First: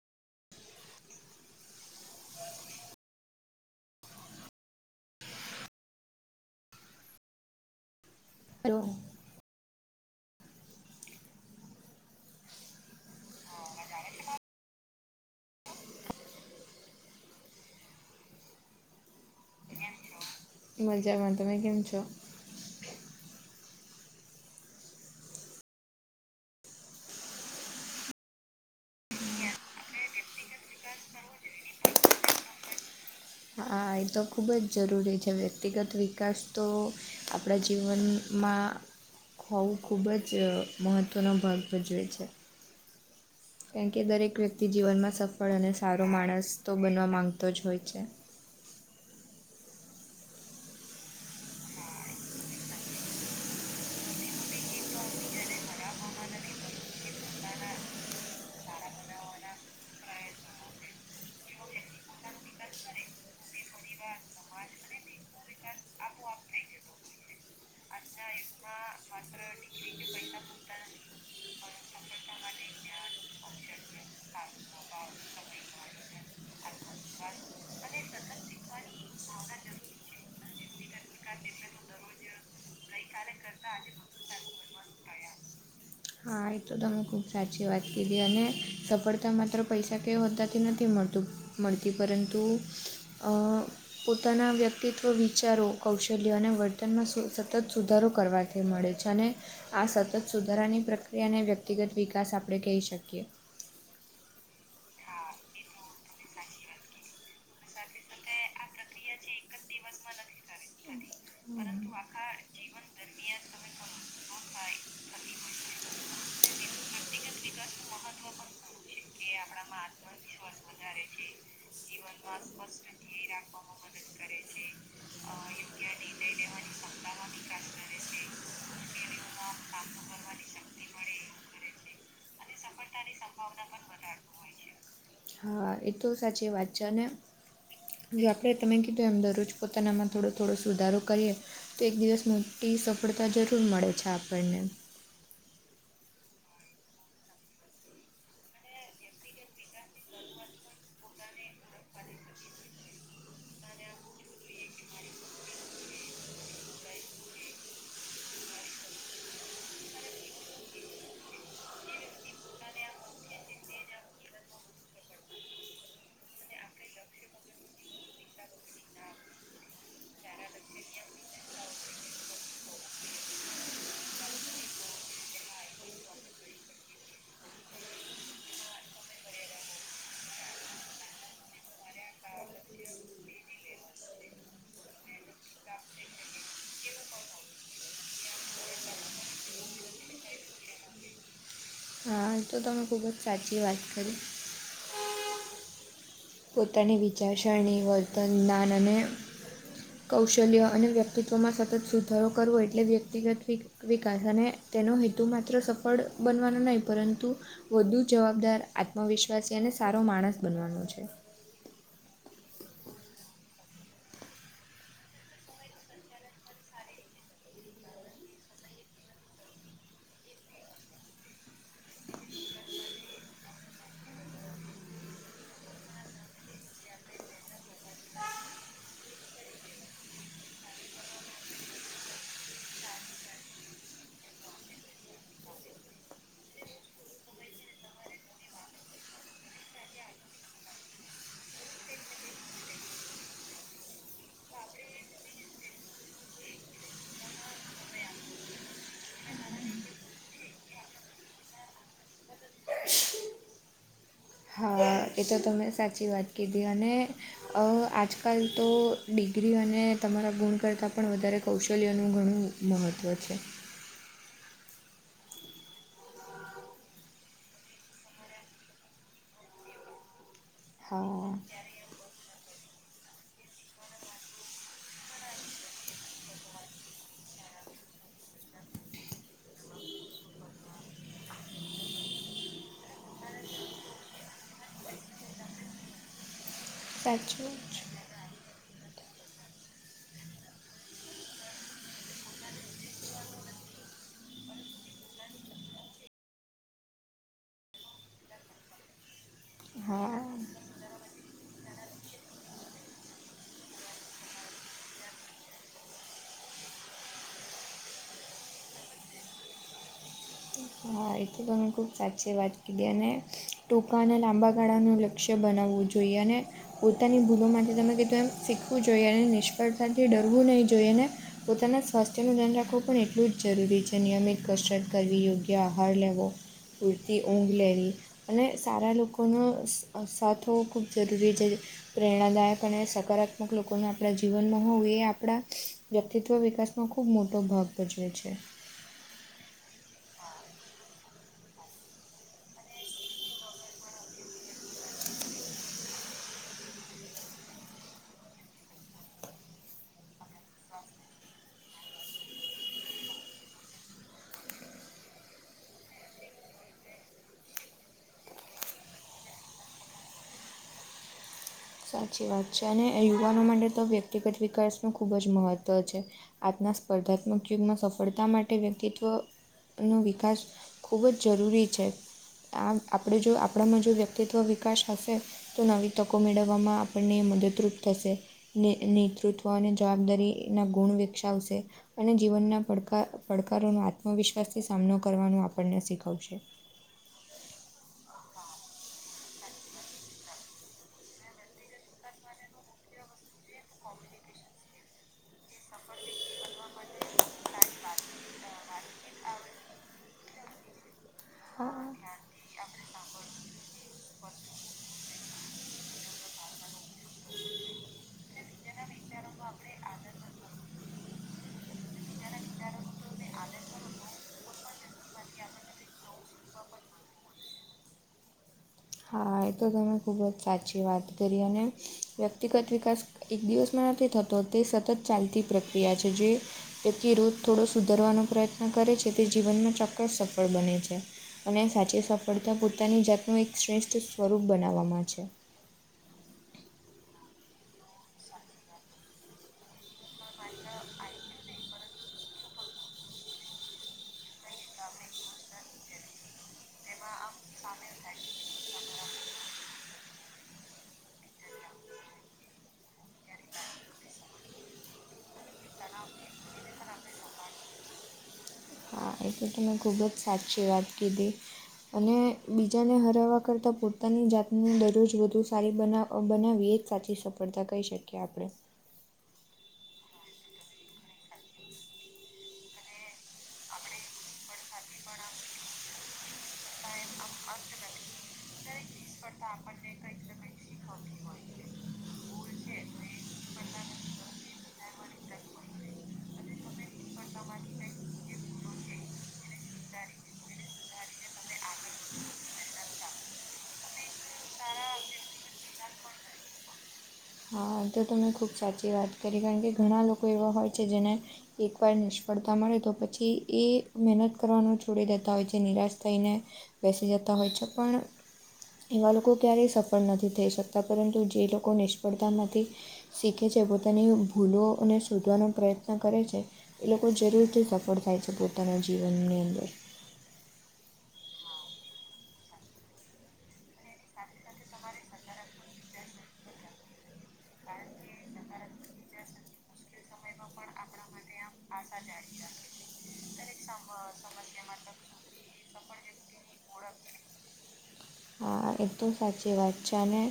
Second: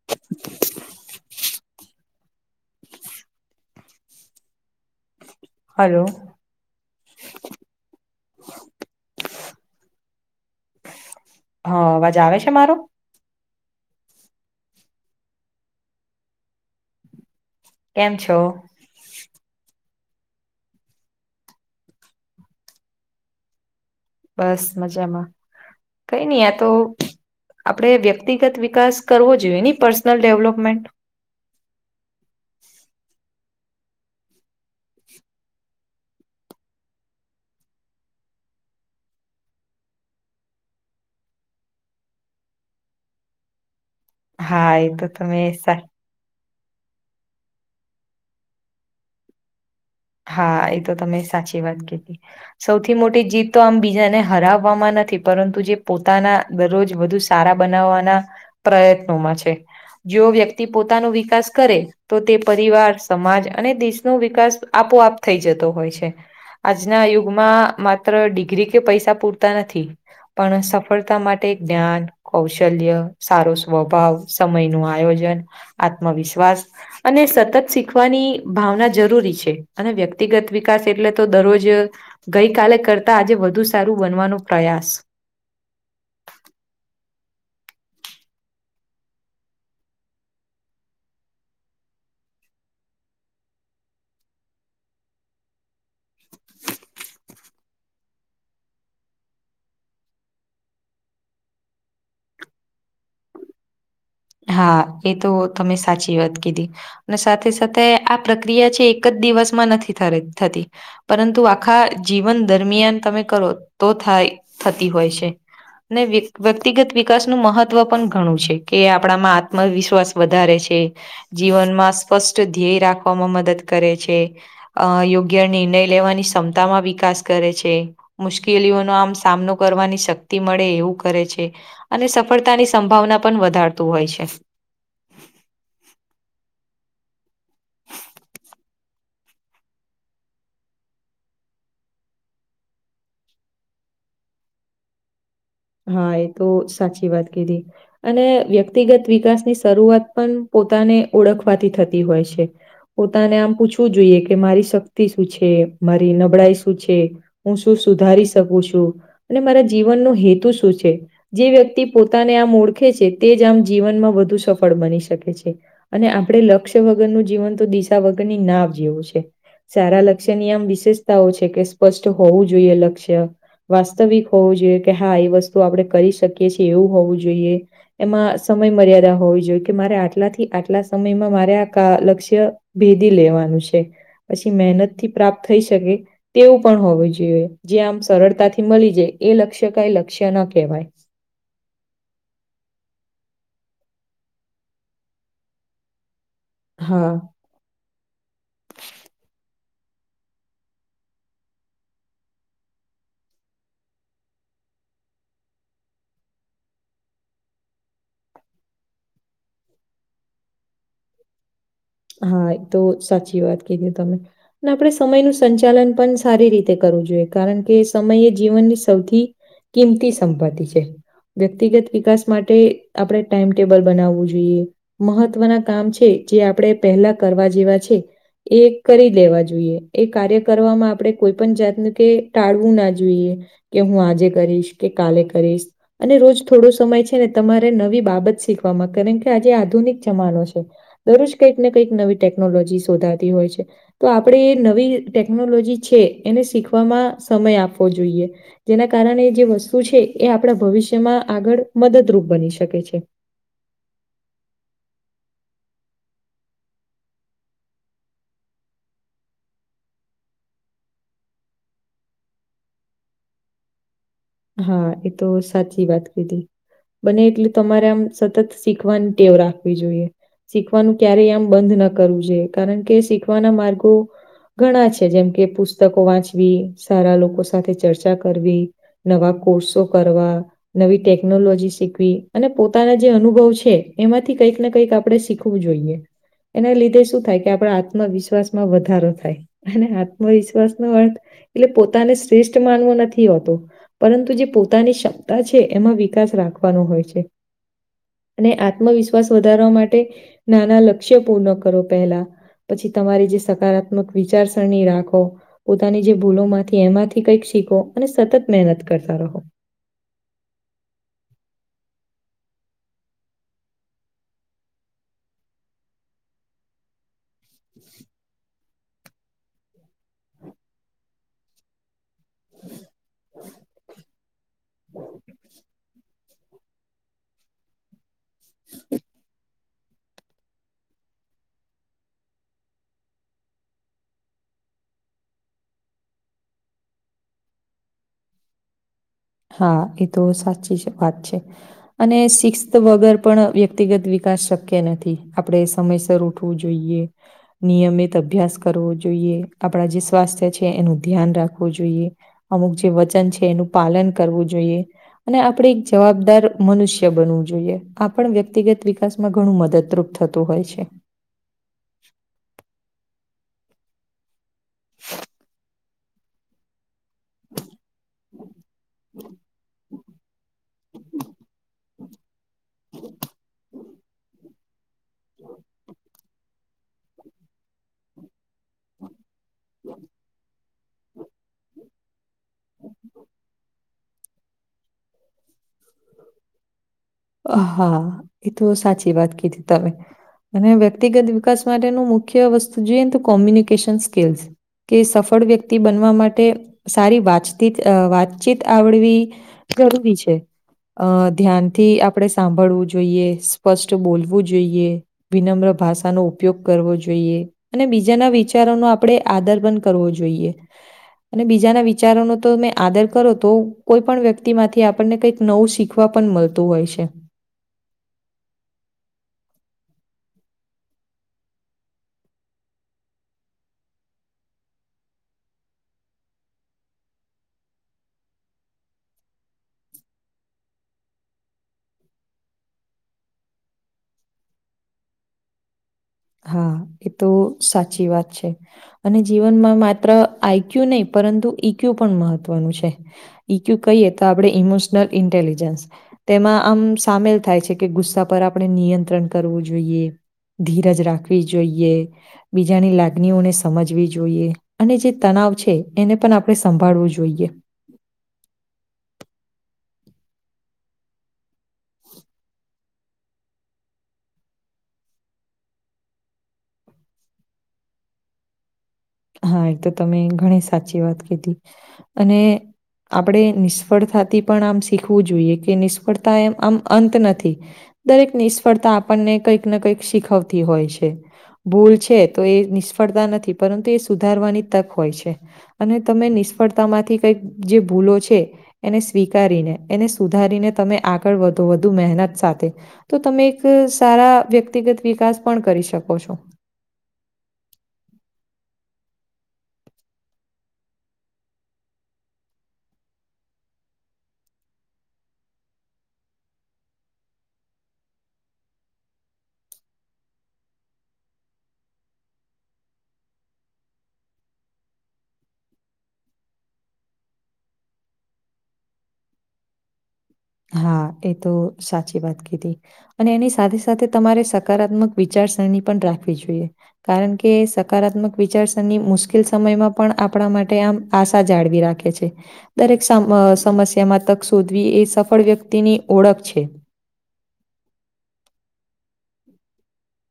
[inaudible] હા. હલો. હો. હ અવાજ આવે છે મારો? હા મજા આવે. [unintelligible] કેમ છો? મજામાં તમે કેમ છો? બસ મજામાં, કઈ નહ આ તો આપણે વ્યક્તિગત વિકાસ કરવો જોઈએ નહી પર્સનલ ડેવલોપમેન્ટ. હા એ તો ખૂબ જ જરૂરી છે વ્યક્તિગત વિકાસ તો આપણા જીવનમાં ખવું ખૂબ જ મહત્ત્વનો ભાગ ભજવે છે. કેમ કે દરેક વ્યક્તિ હા એ તો જીવનમાં તમે સફળ સા અને સારો માણસ તો બનવા માંગતો જ હોય છે. હા એ તો તમે સાચી વાત કીધી. સૌથી મોટી જીત તો આમ બીજાને હરાવવામાં નથી પરંતુ જે પોતાના દરરોજ વધુ સારા બનાવવાના, પ્રયત્નોમાં છે. જો વ્યક્તિ પોતાનો વિકાસ કરે તો તે પરિવાર સમાજ અને દેશ ન વિકાસ આપોઆપ થઈ જતો હોય છે. આજના યુગમાં માત્ર ડિગ્રી કે પૈસા પૂરતા નથી. પણ સફળતા માટે જ્ઞાન. કૌશલ્ય સારો સ્વભાવ સમય નું આયોજન આત્મવિશ્વાસ અને સતત શીખવાની ભાવના જરૂરી છે. અને વ્યક્તિગત વિકાસ એટલે તો દરરોજ ગઈ કાલે કરતા આજે વધુ સારું બનવાનો પ્રયાસ. હા એતો તમે ખુબ સાચી વાત કીધી અને સફળતા માત્ર પૈસા કે હોદાથી નથી મળતું. મળતી પરંતુ અ પોતાના વ્યક્તિત્વ વિચારો કૌશલ્યો અને વર્તનમાં સ સતત સુધારો કરવા સાથે મળે છે અને આ સતત સુધારાની પ્રક્રિયાને વ્યક્તિગત વિકાસ આપણે કહી શકીએ. હા એ તો તમે સાચી વાત કીધી. ને સાથે સાથે આ પ્રક્રિયા છે એક જ દિવસમાં નથી થરે થતી પરંતુ આખા જીવન દરમિયાન તમે કરો તો થાય. થતી હોય છે વીક વ્યક્તિગત વિકાસનું મહત્વ પન ઘણું છે કે આપડા મા આત્મવિશ્વાસ વધારે છે જીવનમાં સ્પષ્ટ ધ્યેય રાખવામાં મદદ કરે છે અ યો ગ્ય નિર્ણય લેવાની ક્ષમતામાં વિકાસ કરે છે મુશ્કેલીઓનો આમ સામનો કરવાની શક ક્તિ મળે એવું કરે છે અને સફળતાની સંભાવના પન વધારતું હોય છે. છે હા એતો સાચી વાત છે અને જો આપડે તમે કીધું એમ દરરોજ પોતાના મ થોડો થોડો સુધારો કરીએ તો એક દિવસ મોટી સફળતા જરૂર મળે છે આપણને. હા એ તો સાચી વાત કીધી. અને વ્યક્તિગત વિકાસની શરૂઆત પણ પોતાને ઓળખવાથી થતી હોય છે. પોતાને આમ પૂછવું જોઈએ કે મારી શક્તિ શું છે મારી નબળાઈ શું છે. હું શું સુધારી શકું છું અને મારા જીવનનો હેતુ શું છે. જે વ્યક્તિ પોતાને આમ ઓળખે છે તે જ આમ જીવનમાં વધુ સફળ બની શકે છે. અને આપણે લક્ષ્ય વગરનું જીવન તો દિશા વગરની નાવ જેવું છે. સારા લક્ષ્યની આમ વિશેષતાઓ કે સ્પષ્ટ હોવું જોઈએ લક્ષ્ય વાસ્તવિક હોવું જોઈએ કે હા એ વસ્તુ આપડે કરી શકીએ છીએ એવું હોવું જોઈએ. એમાં સમય મર્યાદા હોવી જોઈએ કે મારે આટલાથી આટલા સમયમાં મારે આ કા લક્ષ્ય ભેદી લેવાનું છે પછી મહેનત થી પ્રાપ્ત થઈ શકે. તેવું પણ હોવું જોઈએ જે આમ સરળતાથી મલી જાય એ લક્ષ્ય કઈ લક્ષ્ય ન કહેવાય. હાલ તો તમે ખુબ જ સાચી વાત કરી. પોતાની હા વિચારસરણી, વર્તન, જ્ઞાન અને કૌશલ્ય અને વ્યક્તિત્વમાં સતત સુધારો કરવો એટલે વ્યક્તિગત વિ વિકાસ અને તેનો હેતુ માત્ર સફળ બનવાનો નહીં પરંતુ વધુ જવાબદાર આત્મવિશ્વાસી અને સારો માણસ બનવાનો છે. હા એ તો સાચી વાત કીધી તમે. અને આપડે સમયનું સંચાલન પન સારી રીતે કરવું જોઈએ કારન કે સમયે જીવનની સૌથી કિંમતી સંપત્તિ છે. વ્યક્તિગત વિકાસ માટે આપડે ટાઈમટેબલ બનાવવું જોઈએ. મહત્વના કામ છે જે આપડે પહેલા કરવા જેવા છે એ કરી લેવા જોઈએ એ કાર્ય કરવામાં આપડે કોઈ પન જાતનું કે ટાળવું ના જોઈએ. કે હું આજે કરીશ કે કાલે કરીશ અને રોજ થોડો સમય છે ને તમારે નવી બાબત શીખવામાં કારન કે આજે આધુનિક જમાનો છે. દરરોજ કંઈક ને કંઈક નવી ટેકનોલોજી શોધાતી હોય છે. તો આપણે એ નવી ટેકનોલોજી છે એને શીખવામાં સમય આપવો જોઈએ. જેના કારણે જે વસ્તુ છે એ આપણા ભવિષ્યમાં આગળ મદદરૂપ બની શકે છે. હા એ તો તમને સાચી વાત કીધી અને અ આજકાલ તો ડિગ્રી અને તમારા ગુણ કરતાં પણ વધારે કૌશલ્યનું ઘણું મહત્ત્વ છે. હા એ તો સાચી વાત કીધી. બને એટલે તમારે આમ સતત શીખવાની ટેવ રાખવી જોઈએ. શીખવાનું ક્યારે હા આમ બંધ ના કરવું જોઈએ કારણ કે શીખવાના માર્ગો ઘણા છે જેમ કે પુસ્તકો વાંચવી, સારા લોકો સાથે ચર્ચા કરવી. નવા કોર્સો કરવા. નવી ટેકનોલોજી શીખવી અને પોતાના જે અનુભવ છે એમાંથી કંઈક ને કંઈક આપડે શીખવું જોઈએ. એના લીધે શું થાય કે સાચું આપડે જ આત્મવિશ્વાસ મા વધારો થાય અને આત્મવિશ્વાસ નો અર્થ એટલે પોતાને શ્રેષ્ઠ માનવુ નથી હોતું પરંતુ જે પોતાની ક્ષમતા છે એમાં વિકાસ રાખવાનો હોય છે. અને આત્મવિશ્વાસ વધારવા માટે હા નાના લક્ષ્ય પૂર્ણ કરો પહેલા પછી તમારી જે સકારાત્મક વીચારસરણી રાખો. પોતાની જે ભૂલો માંથી એમાંથી કંઈક શીખો અને સતત મહેનત કરતા રહો. હા એ તો તમે ખુબ સાચી વાત કીધી અને ટૂંકા અને લાંબા ગાળાનું લ લક્ષ્ય બનાવવું જોઈએ અને પોતાની ભૂલો માટે તમે કીધું એમ શીખવું જોઈએ અને નિષ્ફળતાથી ડરવું નહીં જોઈએ ને પોતાના સ્વાસ્થ્ય નું ધ્યાન રાખવું પણ એટલું જ જરૂરી છે. નિયમિત કસરત કરવી, યોગ્ આહાર લેવો, પૂરતી ઊંઘ લેવી અને સારા લોકોનો અ સાથ હોવો ખૂબ જરૂરી છે. પ્રેરણાદાયક અને સકારાત્મક લોકોનું આપણા જીવનમાં હોવું એ આપણા વ્યક્તિત્વ વિકાસમાં ખૂબ મોટો ભાગ ભજવે છે. હા એ તો સાચી જ વાત છે. અને શિસ્ત વગર પણ વ્યક્તિગત વિકાસ શક્ય નથી. આપડે સમયસર ઉઠ ઉઠવુ જોઈએ. નિયમિત અભ્યાસ કરવો જોઈએ. આપણા જે સ્વાસ્થ્ય છે એનું ધ્યાન રાખવું જોઈએ. અમુક જે વચન છે એનું પાલન કરવું જોઈએ. ને આપડે એક જવાબદાર મનુષ્ય બનવું જોઈએ આપણ વ્યક્તિગત વિકાસ માં ઘણું મદદરૂપ થતું હોય છે. સાચી વાત છે અને યુવાનો માટે તો વ્યક્તિગત વિકાસનું ખૂબ જ મહત્ત્વ છે. આજના સ્પર્ધાત્મક યુગમાં સફળતા માટે વ્યક્તિત્વ નો વિકાસ ખૂબ જ જરૂરી છે. આમ આપડે જો આપડામાં જો વ્યક્તિત્વ વિકાસ હશે તો નવી તકો મેળવ મેળવવામાં આપણને મદદરૂપ થશે ને નેતૃત્વ અને જવાબદારી એના ગુણ વિકસાવશે અને જીવનના પડકા પડકારોનો આ આત્મવિશ્વાસથી સામનો કરવાનો આપણને શીખવશે. હા એ તો સાચી વાત કીધી તમે. અને વ્યક્તિગત વિકાસ માટેનું મુખ્ય વસ્તુ જોઈએને તો કોમ્યુની કેસન સ્કીલસ કે સફળ વ્યક્તિ બનવા માટે સારી વાચતિત અ વાતચીત આવડવી જરૂરી છે. અ હા. ધ્યાનથી આપડે સાંભળવું જોઈએ. ફસ્ટ બોલવું જોઈએ વિનમ્ર ભાષાનો ઉપયોગ કરવો જો જોઇએ અને બીજાના વિચારો નો આપડે આદર પણ કરવો જોઈએ. અને બીજાના વિચારોનો તો તમે આદર કરો તો કોઈ પણ વ્યક્તિ માંથી આપણને કંઈક નવું શી ખવા પન મલતું હોય છે. હા એ તો તમે ખૂબ જ સાચી વાત કરી અને વ્યક્તિગત વિકાસ એક દિવસમાં નથી થતો તે સતત ચાલતી પ્રક્રિયા છે, જે [unintelligible] રોગ થોડો સુધરવાનો પ્રયત્ન કરે છે, તે જીવનમાં ચોક્કસ સફળ બને છે. અને સાચી સફળતા પોતાની જાતને એક શ્રેષ્ઠ સ્વરૂપ બનાવવામાં છે. હા એ તો સાચી વાત છે, અને જીવનમાં મા ત્ર આઈક્ય્યું નઈ પરંતુ ઈક્યુ પણ મહત્વનું છે. ઈક્યુ કહીએ તો આપડે ઈમોશનલ ઇન્ટેલિજન્સ તેમાં આમ સામેલ થાય છે, કે ગુસ્સા પર આપડે નિયંત્રણ કરવું જોઈએ ધીરજ રા ખવી જોઇએ. બીજાની લાગણીઓને સમજવી જોઈએ અને જે તનાવ છે, એને પણ આપણે સંભાળવું જોઈએ. હા એ તો તમે ખૂબ જ સાચી વાત કીધી અને બીજાને હરાવવા કરતાં પોતાની જાતને દરરોજ વધુ સારી બનાવ અ બનાવીએ સાચી સફળતા કઈ શકીએ આપડે હા એ તો તમે ઘણી સાચી વાત કીધી અને આપડે નિષ્ફળતાથી પણ આમ શીખવું જોઈએ કે નિષ્ફળતા એમ આમ અંત નથી દરેક નિષ્ફળતા આપણને કંઈક ને કંઈક શીખવતી હોય છે. ભૂલ છે, તો એ નિષ્ફળતા નથી પરંતુ એ સુધારવાની તક હોય છે, અને તમે નિષ્ફળતા માંથી કઈક જે ભૂલો છે. એને સ્વીકારીને એને સુધારીને તમે આગળ વધો વધુ મહેનત સાથે તો તમે એક સારા વ્યક્તિગત વિકાસ પણ કરી શકો છો હ તો તમેં ખૂબ સાચી વાત કરી કારણ કે ઘણા લોકો એવા હોય છે, જેને એકવાર નિષ્ફળતા મળે તો પછી એ મહેનત કરવાનું છોડી દેતા હોય છે, નિરાશ થઈને બેસી જતા હોય છે, પણ એવા લોકો ક્યારેય સફળ નથી થઈ શકતા પરંતુ જે લોકો નિષ્ફળતામાંથી શીખે છે, પોતાની ભૂલોને શોધવાનો પ્રયત્ન કરે છે. એ લોકો જરૂરથી સફળ થાય છે, પોતાના જીવનની અંદર હા એ તો સાચી વાત કીધી અને એની સાથે સાથે તમારે સકારાત્મક વિચારસરણી પણ રાખવી જોઈએ. કારણ કે સકારાત્મક વિચારસરની મુશ્કેલ સમયમાં પણ આપણા માટે આમ આશા જાળવી રાખે દરેક સમ અ સમસ્યામાં તક શોધવી એ સફળ વ્યક્તિની ઓળખ છે. હા એતો સાચી વાત છે, અને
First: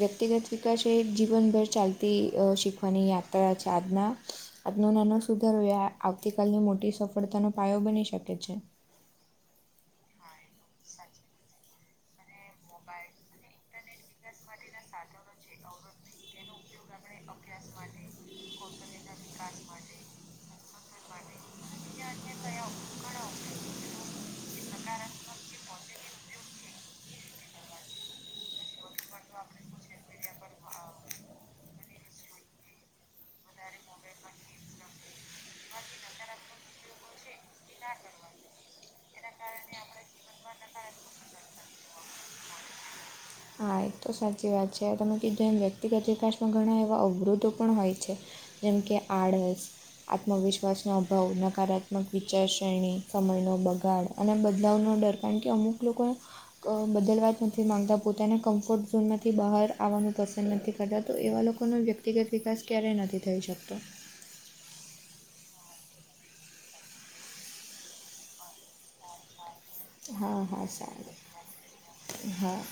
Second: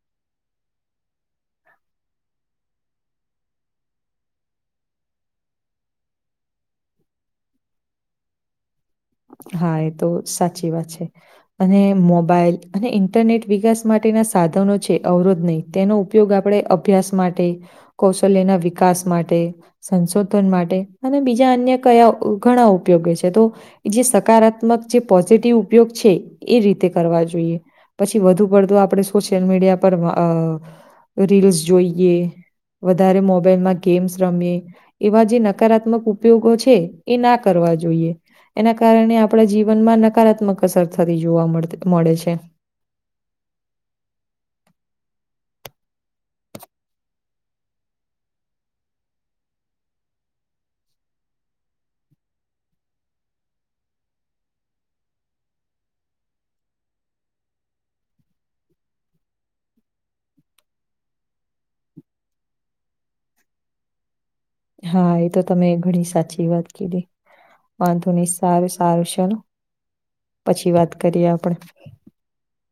વ્યક્તિગત વિકાસ એ જીવનભર ચાલતી અ શીખવાની યાત્રા છે. આજના આજનો નાનો સુધારો એ આવતીકાલની મોટી સફળતાનો પાયો બની શકે છે. હા એતો સાચી વાત છે, અને મોબાઈલ અને ઇન્ટરનેટ વિકાસ માટેના સાધનો છે, અવરોધ નઈ તેનો ઉપયોગ આપડે અ ભ્યાસ માટે, કૌશલ્યના વિકાસ માટે સંશોધન માટે અને બીજા અન્ય કયા ઘણા ઉપયોગો છે, તો જે સકારાત્મક જે પોઝિટિવ ઉપયોગ છે, એ રીતે કરવા જોઈએ. પછી વધુ પડતું આપડે સોશિયલ મીડિયા પર અ રીલ્સ જોઈએ, વધારે મોબ મોબાઈલમાં ગેમ્સ રમે એવા જે નકારાત્મક ઉપયોગો છે, એ ના કરવા જોઈએ. એના કારણે આપણા જીવનમાં નકારાત્મક અસર થતી જોવા મળ મળે છે. હા એતો સાચી વાત છે તમે કીધું એમ વ્યક્તિગત વિકાસમાં ઘણા એવા અવરોધો પણ હોય છે. જેમ કે આળસ આત્મવિશ્વાસનો અભાવ, નકારાત્મક વિચારશ્રેણી, સમયનો બગાડ અને બદલાવનો ડર કારણ કે અમુક લોકો બદલવા જ નથી માંગતા પોતાના કમ્ફર્ટ ઝોનમાંથી બહાર આવાનું પસંદ નથી કરતા તો એવા લોકોનો વ્યક્તિગત વિકાસ ક્યારેય નથી થઈ શકતો. હા એ તો તમે ઘણી સાચી વાત કીધી. વાંધો નહી સારું-સારું ચલો હા હા પછી વાત સારું કરીએ આપડે હા